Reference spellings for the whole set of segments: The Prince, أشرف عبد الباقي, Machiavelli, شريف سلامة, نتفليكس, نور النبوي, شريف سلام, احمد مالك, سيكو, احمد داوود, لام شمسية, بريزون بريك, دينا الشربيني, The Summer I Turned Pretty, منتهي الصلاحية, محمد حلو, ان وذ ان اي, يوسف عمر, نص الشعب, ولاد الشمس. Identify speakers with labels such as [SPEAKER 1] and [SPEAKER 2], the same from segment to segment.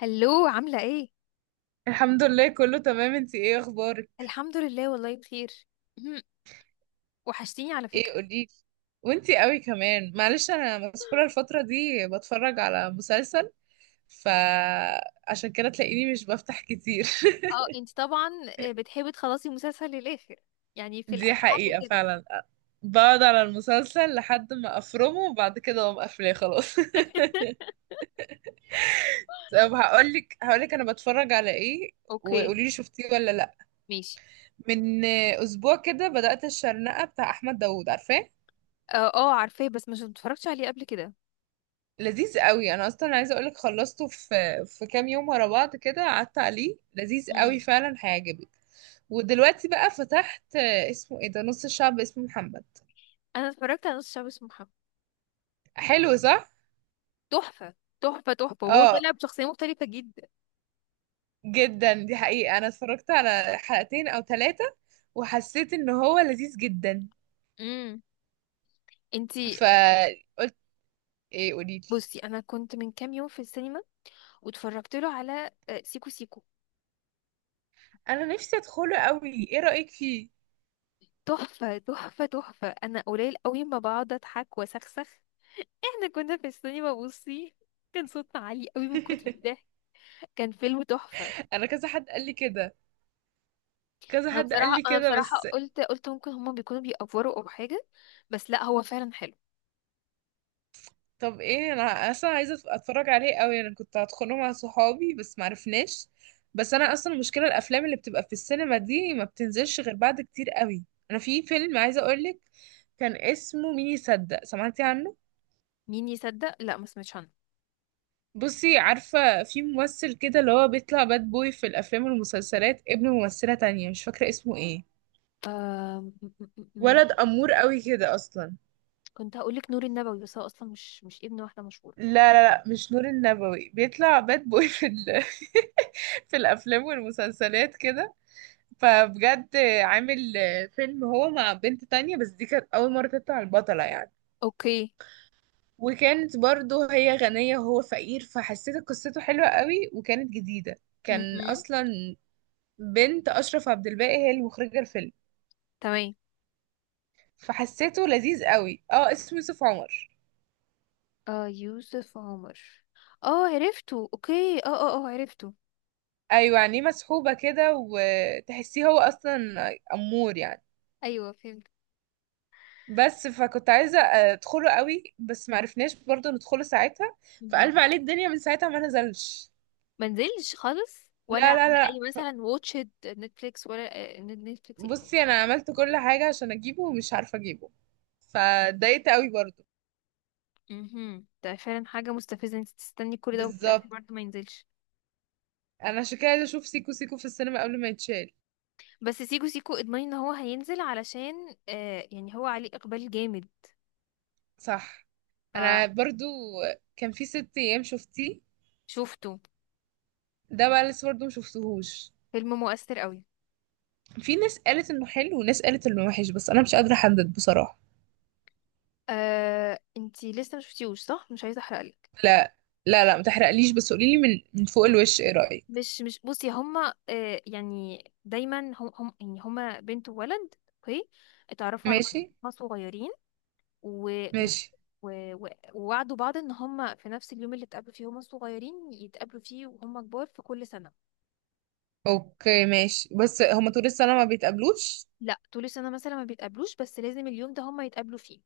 [SPEAKER 1] هلو، عاملة ايه؟
[SPEAKER 2] الحمد لله كله تمام. انتي ايه اخبارك؟
[SPEAKER 1] الحمد لله والله بخير. مهم. وحشتيني على
[SPEAKER 2] ايه
[SPEAKER 1] فكرة.
[SPEAKER 2] قوليلي. وانتي قوي كمان، معلش انا مسحولة الفترة دي بتفرج على مسلسل، فعشان كده تلاقيني مش بفتح كتير.
[SPEAKER 1] اه انت طبعا بتحبي تخلصي مسلسل للآخر، يعني في
[SPEAKER 2] دي
[SPEAKER 1] الأول.
[SPEAKER 2] حقيقة فعلا. بقعد على المسلسل لحد ما افرمه وبعد كده اقوم قافلاه خلاص. طب هقولك انا بتفرج على ايه،
[SPEAKER 1] اوكي،
[SPEAKER 2] وقوليلي شفتيه ولا لا.
[SPEAKER 1] ماشي.
[SPEAKER 2] من اسبوع كده بدأت الشرنقة بتاع احمد داوود، عارفاه؟
[SPEAKER 1] اه، اه، عارفاه بس مش متفرجتش عليه قبل كده.
[SPEAKER 2] لذيذ قوي. انا اصلا عايزه اقولك خلصته في كام يوم ورا بعض كده، قعدت عليه لذيذ
[SPEAKER 1] مم.
[SPEAKER 2] قوي فعلا، هيعجبك. ودلوقتي بقى فتحت اسمه ايه ده؟ نص الشعب اسمه محمد.
[SPEAKER 1] انا اتفرجت على نص شعب اسمه محمد.
[SPEAKER 2] حلو صح؟
[SPEAKER 1] تحفة، تحفة، تحفة، وهو
[SPEAKER 2] اه.
[SPEAKER 1] طلع بشخصية مختلفة جدا.
[SPEAKER 2] جدا، دي حقيقه. انا اتفرجت على حلقتين او ثلاثه وحسيت ان هو لذيذ جدا.
[SPEAKER 1] امم انت.
[SPEAKER 2] فقلت، ايه قوليلي؟
[SPEAKER 1] بصي، انا كنت من كام يوم في السينما واتفرجت له على سيكو سيكو.
[SPEAKER 2] انا نفسي ادخله قوي، ايه رايك فيه؟
[SPEAKER 1] تحفة، تحفة، تحفة. انا قليل قوي ما بقعد اضحك واسخسخ. احنا كنا في السينما. بصي، كان صوتنا عالي قوي من كتر الضحك. كان فيلم تحفة.
[SPEAKER 2] انا كذا حد قال لي كده، كذا
[SPEAKER 1] انا
[SPEAKER 2] حد قال
[SPEAKER 1] بصراحة،
[SPEAKER 2] لي كده بس.
[SPEAKER 1] قلت ممكن هما بيكونوا بيأفوروا او حاجة، بس لا، هو فعلا حلو.
[SPEAKER 2] طب ايه؟ انا اصلا عايزه اتفرج عليه قوي. انا كنت هدخله مع صحابي بس معرفناش. بس انا اصلا المشكله الافلام اللي بتبقى في السينما دي ما بتنزلش غير بعد كتير قوي. انا في فيلم عايزه اقولك، كان اسمه مين يصدق، سمعتي عنه؟
[SPEAKER 1] مين يصدق؟ لا، ما سمعتش عنه.
[SPEAKER 2] بصي، عارفه في ممثل كده اللي هو بيطلع باد بوي في الافلام والمسلسلات، ابن ممثله تانية مش فاكره اسمه ايه.
[SPEAKER 1] آم، م- م- م-
[SPEAKER 2] ولد
[SPEAKER 1] م.
[SPEAKER 2] امور قوي كده اصلا.
[SPEAKER 1] كنت هقول لك نور النبوي، بس هو اصلا مش ابن واحدة مشهورة.
[SPEAKER 2] لا، لا، لا، مش نور النبوي. بيطلع باد بوي في في الافلام والمسلسلات كده. فبجد، عامل فيلم هو مع بنت تانية بس دي كانت أول مرة تطلع البطلة يعني.
[SPEAKER 1] اوكي.
[SPEAKER 2] وكانت برضو هي غنية وهو فقير، فحسيت قصته حلوة قوي وكانت جديدة. كان
[SPEAKER 1] مهم.
[SPEAKER 2] أصلا بنت أشرف عبد الباقي هي المخرجة الفيلم.
[SPEAKER 1] تمام.
[SPEAKER 2] فحسيته لذيذ قوي. اه، اسمه يوسف عمر.
[SPEAKER 1] آه، يوسف عمر. اه، عرفته، اوكي. اه، اه، اه، عرفته.
[SPEAKER 2] أيوة، يعني مسحوبة كده وتحسيه هو أصلا أمور يعني.
[SPEAKER 1] ايوه.
[SPEAKER 2] بس فكنت عايزة أدخله قوي بس معرفناش برضو ندخله ساعتها. فقلب
[SPEAKER 1] فهمت.
[SPEAKER 2] عليه الدنيا، من ساعتها ما نزلش.
[SPEAKER 1] منزلش خالص ولا
[SPEAKER 2] لا، لا،
[SPEAKER 1] على
[SPEAKER 2] لا.
[SPEAKER 1] اي، مثلا واتشد نتفليكس ولا نتفليكس ايه؟
[SPEAKER 2] بصي انا عملت كل حاجة عشان اجيبه ومش عارفة اجيبه. فاتضايقت قوي برضو.
[SPEAKER 1] ده فعلا حاجة مستفزة، انت تستني كل ده وفي الاخر
[SPEAKER 2] بالظبط.
[SPEAKER 1] برضه ما ينزلش.
[SPEAKER 2] انا عشان كده عايزة اشوف سيكو سيكو في السينما قبل ما يتشال.
[SPEAKER 1] بس سيكو سيكو اضمني ان هو هينزل، علشان يعني هو عليه اقبال جامد.
[SPEAKER 2] صح. انا برضو، كان في ست ايام شفتيه؟
[SPEAKER 1] فشوفته.
[SPEAKER 2] ده بقى لسه برضو مشفتهوش.
[SPEAKER 1] فيلم مؤثر قوي.
[SPEAKER 2] في ناس قالت انه حلو وناس قالت انه وحش، بس انا مش قادرة احدد بصراحة.
[SPEAKER 1] انتي لسه ما شفتيهوش، صح؟ مش عايزة احرقلك.
[SPEAKER 2] لا، لا، لا، ما تحرقليش. بس قوليلي من فوق الوش ايه رأيك.
[SPEAKER 1] مش بصي، هما يعني دايما هم، يعني هما بنت وولد. اوكي. اتعرفوا على بعض.
[SPEAKER 2] ماشي.
[SPEAKER 1] هما صغيرين و... و...
[SPEAKER 2] ماشي.
[SPEAKER 1] و... و- ووعدوا بعض ان هم في نفس اليوم اللي اتقابلوا فيه، هم الصغيرين، يتقابلوا فيه وهم كبار في كل سنة.
[SPEAKER 2] اوكي، ماشي. بس هما طول السنة ما بيتقابلوش؟
[SPEAKER 1] لا، طول السنة مثلا ما بيتقابلوش، بس لازم اليوم ده هم يتقابلوا فيه.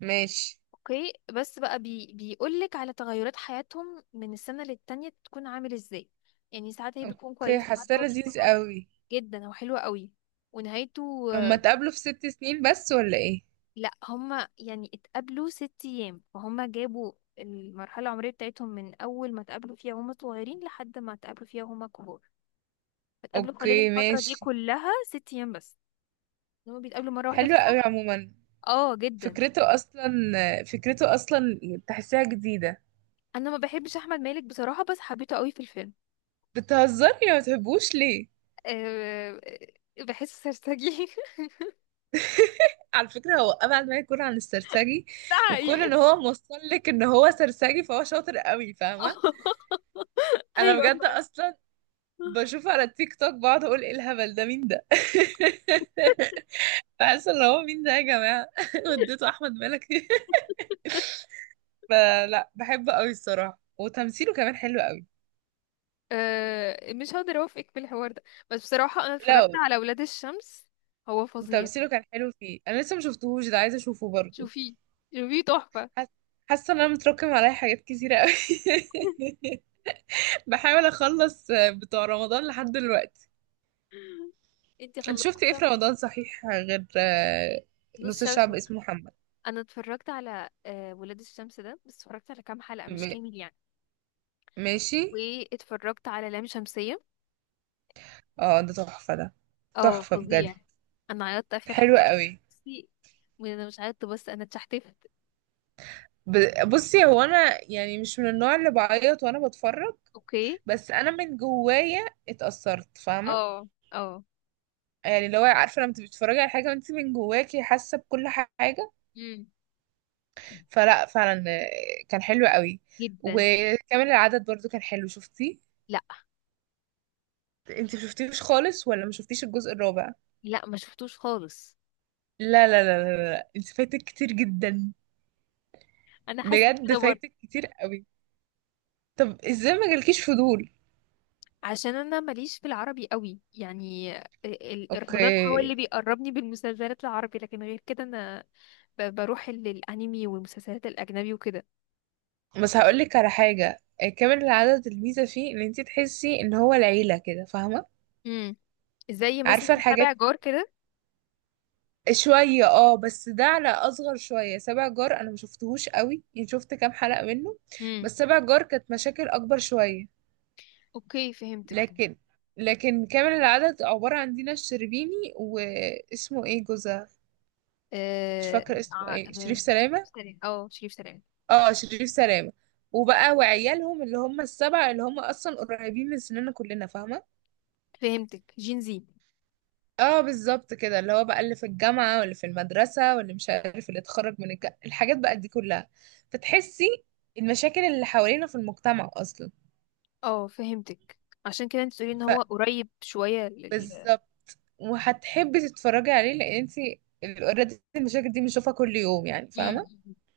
[SPEAKER 2] ماشي.
[SPEAKER 1] اوكي، بس بقى بيقولك على تغيرات حياتهم من السنة للتانية، تكون عامل ازاي. يعني ساعات هي بتكون
[SPEAKER 2] اوكي،
[SPEAKER 1] كويسة، ساعات
[SPEAKER 2] حاساه
[SPEAKER 1] هو بيكون
[SPEAKER 2] لذيذ
[SPEAKER 1] وحش.
[SPEAKER 2] قوي.
[SPEAKER 1] جدا، هو حلو قوي. ونهايته.
[SPEAKER 2] هما اتقابلوا في ست سنين بس ولا ايه؟
[SPEAKER 1] لا، هما يعني اتقابلوا 6 ايام، فهما جابوا المرحله العمريه بتاعتهم من اول ما اتقابلوا فيها وهما صغيرين لحد ما اتقابلوا فيها وهما كبار. اتقابلوا خلال
[SPEAKER 2] اوكي،
[SPEAKER 1] الفتره دي
[SPEAKER 2] ماشي.
[SPEAKER 1] كلها 6 ايام بس. هما بيتقابلوا مره واحده في
[SPEAKER 2] حلو قوي
[SPEAKER 1] السنه.
[SPEAKER 2] عموما.
[SPEAKER 1] اه، جدا.
[SPEAKER 2] فكرته اصلا فكرته اصلا تحسيها جديدة.
[SPEAKER 1] انا ما بحبش احمد مالك بصراحه، بس حبيته قوي في الفيلم.
[SPEAKER 2] بتهزري؟ ما بتحبوش ليه؟
[SPEAKER 1] أه. بحسه سرسجي.
[SPEAKER 2] على فكرة هو أبعد ما يكون عن السرسجي.
[SPEAKER 1] ده
[SPEAKER 2] وكون ان
[SPEAKER 1] حقيقي.
[SPEAKER 2] هو موصل لك ان هو سرسجي فهو شاطر قوي، فاهمة؟ انا
[SPEAKER 1] ايوه،
[SPEAKER 2] بجد
[SPEAKER 1] فعلا.
[SPEAKER 2] اصلا بشوف على التيك توك بقعد اقول ايه الهبل ده، مين ده؟ بحس ان هو مين ده يا جماعة؟ وديته احمد مالك. فلا، بحبه قوي الصراحة وتمثيله كمان حلو قوي.
[SPEAKER 1] أه، مش هقدر اوافقك في الحوار ده، بس بصراحه انا
[SPEAKER 2] لا،
[SPEAKER 1] اتفرجت على ولاد الشمس. هو فظيع.
[SPEAKER 2] تمثيله كان حلو فيه. انا لسه ما شفتهوش ده، عايزة اشوفه برضو.
[SPEAKER 1] شوفيه، شوفيه، تحفه.
[SPEAKER 2] حاسة حاسة ان انا متراكم عليا حاجات كتيرة قوي. بحاول اخلص بتوع رمضان لحد دلوقتي.
[SPEAKER 1] انتي
[SPEAKER 2] انت شفتي ايه
[SPEAKER 1] خلصتيها؟
[SPEAKER 2] في رمضان صحيح غير؟
[SPEAKER 1] نص
[SPEAKER 2] نص
[SPEAKER 1] شمس
[SPEAKER 2] الشعب
[SPEAKER 1] وكده.
[SPEAKER 2] اسمه محمد.
[SPEAKER 1] انا اتفرجت على ولاد الشمس ده، بس اتفرجت على كام حلقة مش
[SPEAKER 2] م-
[SPEAKER 1] كامل يعني.
[SPEAKER 2] ماشي.
[SPEAKER 1] واتفرجت على لام شمسية.
[SPEAKER 2] اه، ده تحفة ده.
[SPEAKER 1] اه،
[SPEAKER 2] تحفة بجد.
[SPEAKER 1] فظيع. انا عيطت اخر
[SPEAKER 2] حلو
[SPEAKER 1] حلقة.
[SPEAKER 2] قوي.
[SPEAKER 1] بصي، انا مش عيطت بس انا اتشحتفت.
[SPEAKER 2] بصي هو انا يعني مش من النوع اللي بعيط وانا بتفرج.
[SPEAKER 1] اوكي.
[SPEAKER 2] بس انا من جوايا اتأثرت، فاهمة؟
[SPEAKER 1] اه. اه.
[SPEAKER 2] يعني اللي هو، عارفة، لما تبقي بتتفرجي على حاجة وانت من جواكي حاسة بكل حاجة.
[SPEAKER 1] امم
[SPEAKER 2] فلا فعلا كان حلو قوي.
[SPEAKER 1] جدا.
[SPEAKER 2] وكامل العدد برضو كان حلو، شفتيه؟
[SPEAKER 1] لا،
[SPEAKER 2] انت مشفتيهوش خالص ولا مشفتيش الجزء الرابع؟
[SPEAKER 1] لا، ما شفتوش خالص.
[SPEAKER 2] لا، لا، لا، لا، لا. انت فايتك كتير جدا.
[SPEAKER 1] انا حاسه
[SPEAKER 2] بجد
[SPEAKER 1] كده برضه.
[SPEAKER 2] فايتك كتير قوي. طب ازاي ما جالكيش فضول؟
[SPEAKER 1] عشان انا ماليش في العربي قوي يعني. رمضان هو اللي
[SPEAKER 2] اوكي.
[SPEAKER 1] بيقربني بالمسلسلات العربي، لكن غير كده انا بروح الانمي والمسلسلات الاجنبي وكده.
[SPEAKER 2] بس هقولك على حاجة كامل العدد الميزة فيه ان انت تحسي ان هو العيلة كده، فاهمة؟
[SPEAKER 1] امم زي مثلا
[SPEAKER 2] عارفة الحاجات
[SPEAKER 1] تابع جار كده.
[SPEAKER 2] شوية. اه بس ده على أصغر شوية، سبع جار أنا مشفتهوش قوي يعني، شفت كام حلقة منه.
[SPEAKER 1] امم،
[SPEAKER 2] بس سبع جار كانت مشاكل أكبر شوية.
[SPEAKER 1] اوكي، فهمتك.
[SPEAKER 2] لكن كامل العدد عبارة عن دينا الشربيني، واسمه ايه جوزها؟ مش
[SPEAKER 1] اه،
[SPEAKER 2] فاكرة اسمه ايه، شريف
[SPEAKER 1] شريف
[SPEAKER 2] سلامة.
[SPEAKER 1] سلام، اه، شريف سلام.
[SPEAKER 2] اه، شريف سلامة. وبقى وعيالهم اللي هم السبعة، اللي هم أصلا قريبين من سننا كلنا، فاهمة؟
[SPEAKER 1] فهمتك، جين زي.
[SPEAKER 2] اه بالظبط كده، اللي هو بقى اللي في الجامعة واللي في المدرسة واللي مش عارف اللي اتخرج من الحاجات بقى دي كلها. فتحسي المشاكل اللي حوالينا في المجتمع اصلا.
[SPEAKER 1] اه، فهمتك. عشان كده انت تقولي ان هو قريب شوية
[SPEAKER 2] فبالظبط. وهتحبي تتفرجي عليه لان انتي اوريدي المشاكل دي بنشوفها كل يوم يعني،
[SPEAKER 1] امم،
[SPEAKER 2] فاهمة؟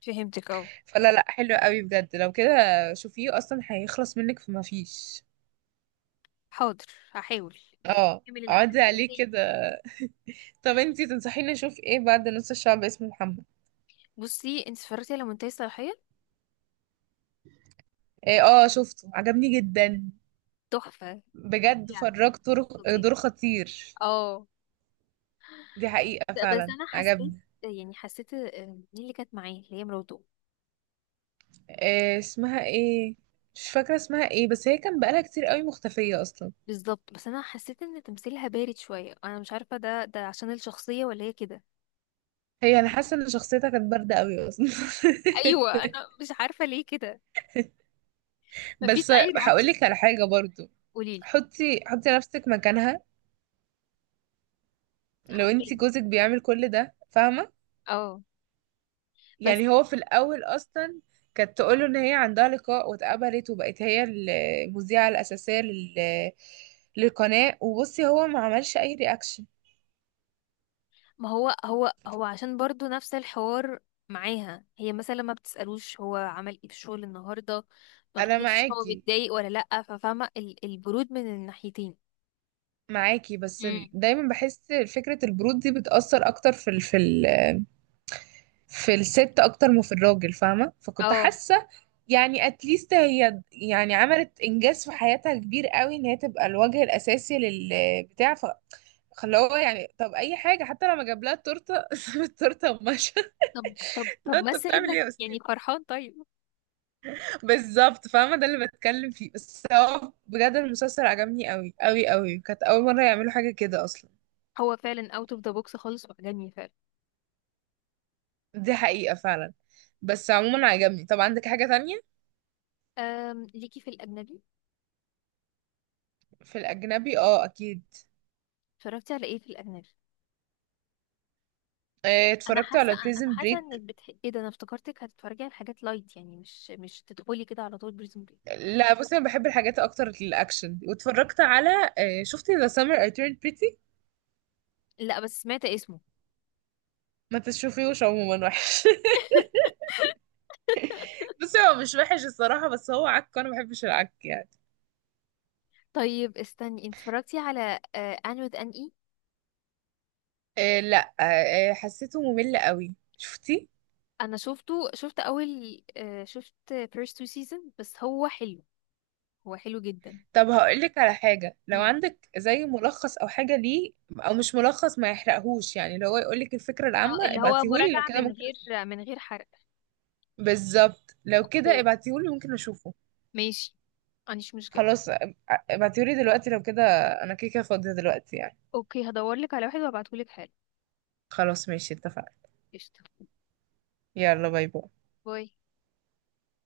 [SPEAKER 1] فهمتك، اه.
[SPEAKER 2] فلا، لا، حلو قوي بجد. لو كده شوفيه اصلا هيخلص منك فما فيش.
[SPEAKER 1] حاضر. هحاول.
[SPEAKER 2] اه.
[SPEAKER 1] كمل العمل
[SPEAKER 2] اقعدي عليه
[SPEAKER 1] وإيه؟
[SPEAKER 2] كده. طب انتي تنصحيني اشوف ايه بعد نص الشعب اسمه محمد؟
[SPEAKER 1] بصي، انت اتفرجتي على منتهي الصلاحية.
[SPEAKER 2] ايه؟ اه، شفته عجبني جدا.
[SPEAKER 1] تحفة.
[SPEAKER 2] بجد
[SPEAKER 1] فظيع،
[SPEAKER 2] فراج دور.
[SPEAKER 1] فظيع.
[SPEAKER 2] دور خطير.
[SPEAKER 1] اه.
[SPEAKER 2] دي حقيقة
[SPEAKER 1] لا، بس
[SPEAKER 2] فعلا
[SPEAKER 1] انا حسيت،
[SPEAKER 2] عجبني.
[SPEAKER 1] يعني حسيت مين اللي كانت معايا اللي هي مراته.
[SPEAKER 2] آه، اسمها ايه؟ مش فاكرة اسمها ايه، بس هي كان بقالها كتير قوي مختفية اصلا.
[SPEAKER 1] بالظبط. بس انا حسيت ان تمثيلها بارد شويه، انا مش عارفه ده عشان الشخصيه ولا هي كده.
[SPEAKER 2] هي انا حاسة ان شخصيتها كانت باردة قوي اصلا.
[SPEAKER 1] ايوه. انا مش عارفه ليه كده. مفيش
[SPEAKER 2] بس
[SPEAKER 1] اي رياكشن.
[SPEAKER 2] هقولك على حاجة برضو.
[SPEAKER 1] قوليلي.
[SPEAKER 2] حطي، حطي نفسك مكانها. لو انتي
[SPEAKER 1] حبيت.
[SPEAKER 2] جوزك بيعمل كل ده، فاهمة؟
[SPEAKER 1] اه. بس
[SPEAKER 2] يعني هو في الأول أصلا كانت تقوله إن هي عندها لقاء واتقبلت وبقت هي المذيعة الأساسية للقناة. وبصي هو ما عملش أي رياكشن.
[SPEAKER 1] ما هو عشان برضو نفس الحوار، معاها هي مثلا ما بتسألوش هو عمل ايه في الشغل النهارده، ما
[SPEAKER 2] أنا
[SPEAKER 1] بتحسش هو
[SPEAKER 2] معاكي
[SPEAKER 1] متضايق ولا لأ، ففاهمة البرود من الناحيتين.
[SPEAKER 2] معاكي بس
[SPEAKER 1] امم.
[SPEAKER 2] دايما بحس فكرة البرود دي بتأثر أكتر في في في الست أكتر ما في الراجل، فاهمة؟ فكنت
[SPEAKER 1] اه.
[SPEAKER 2] حاسة يعني اتليست هي يعني عملت انجاز في حياتها كبير قوي ان هي تبقى الوجه الاساسي للبتاع. خلاه هو، يعني طب اي حاجه، حتى لما جاب لها التورته ساب التورته ومشى.
[SPEAKER 1] طب، طب،
[SPEAKER 2] لا
[SPEAKER 1] طب،
[SPEAKER 2] انت
[SPEAKER 1] مثل
[SPEAKER 2] بتعمل
[SPEAKER 1] انك
[SPEAKER 2] ايه يا استاذ؟
[SPEAKER 1] يعني فرحان طيب.
[SPEAKER 2] بالظبط، فاهمه ده اللي بتكلم فيه. بس هو بجد المسلسل عجبني قوي قوي قوي. كانت اول مره يعملوا حاجه كده اصلا.
[SPEAKER 1] هو فعلا اوت اوف ذا بوكس خالص، وعجبني فعلا.
[SPEAKER 2] دي حقيقه فعلا. بس عموما عجبني. طب عندك حاجه تانية؟
[SPEAKER 1] ليكي في الأجنبي؟
[SPEAKER 2] في الاجنبي اه اكيد.
[SPEAKER 1] اتفرجتي على ايه في الأجنبي؟ انا
[SPEAKER 2] اتفرجت
[SPEAKER 1] حاسه
[SPEAKER 2] على
[SPEAKER 1] انا
[SPEAKER 2] بريزن
[SPEAKER 1] حاسه انك
[SPEAKER 2] بريك.
[SPEAKER 1] ايه ده، انا افتكرتك هتتفرجي على حاجات لايت، يعني مش تدخلي كده على طول بريزون بريك.
[SPEAKER 2] لا، بصي انا بحب الحاجات اكتر الاكشن. واتفرجت على شفتي ذا سummer I turned pretty؟
[SPEAKER 1] لا، بس سمعت اسمه.
[SPEAKER 2] ما تشوفيهوش عموما، وحش. بصي هو مش وحش الصراحة، بس هو عك وانا ما بحبش العك يعني.
[SPEAKER 1] طيب، استني، انت اتفرجتي على ان وذ ان اي؟
[SPEAKER 2] إيه؟ لا، إيه، حسيته ممل قوي. شفتي؟
[SPEAKER 1] انا شفته. شفت اول آه، شفت فيرست تو سيزون، بس هو حلو. هو حلو جدا.
[SPEAKER 2] طب هقولك على حاجة، لو
[SPEAKER 1] مم.
[SPEAKER 2] عندك زي ملخص او حاجة ليه. او مش ملخص ما يحرقهوش يعني، لو هو يقولك الفكرة
[SPEAKER 1] اه،
[SPEAKER 2] العامة
[SPEAKER 1] اللي هو
[SPEAKER 2] ابعتيهولي، لو
[SPEAKER 1] مراجعه
[SPEAKER 2] كده
[SPEAKER 1] من
[SPEAKER 2] ممكن
[SPEAKER 1] غير
[SPEAKER 2] اشوفه.
[SPEAKER 1] من غير حرق.
[SPEAKER 2] بالظبط، لو
[SPEAKER 1] اوكي،
[SPEAKER 2] كده ابعتيهولي ممكن اشوفه.
[SPEAKER 1] ماشي. مفيش مشكله.
[SPEAKER 2] خلاص. ابعتيهولي دلوقتي لو كده. انا كده كده فاضية دلوقتي يعني.
[SPEAKER 1] اوكي، هدور لك على واحد وابعتهولك حالا.
[SPEAKER 2] خلاص، ماشي، اتفقنا.
[SPEAKER 1] قشطه.
[SPEAKER 2] يلا باي باي.
[SPEAKER 1] باي.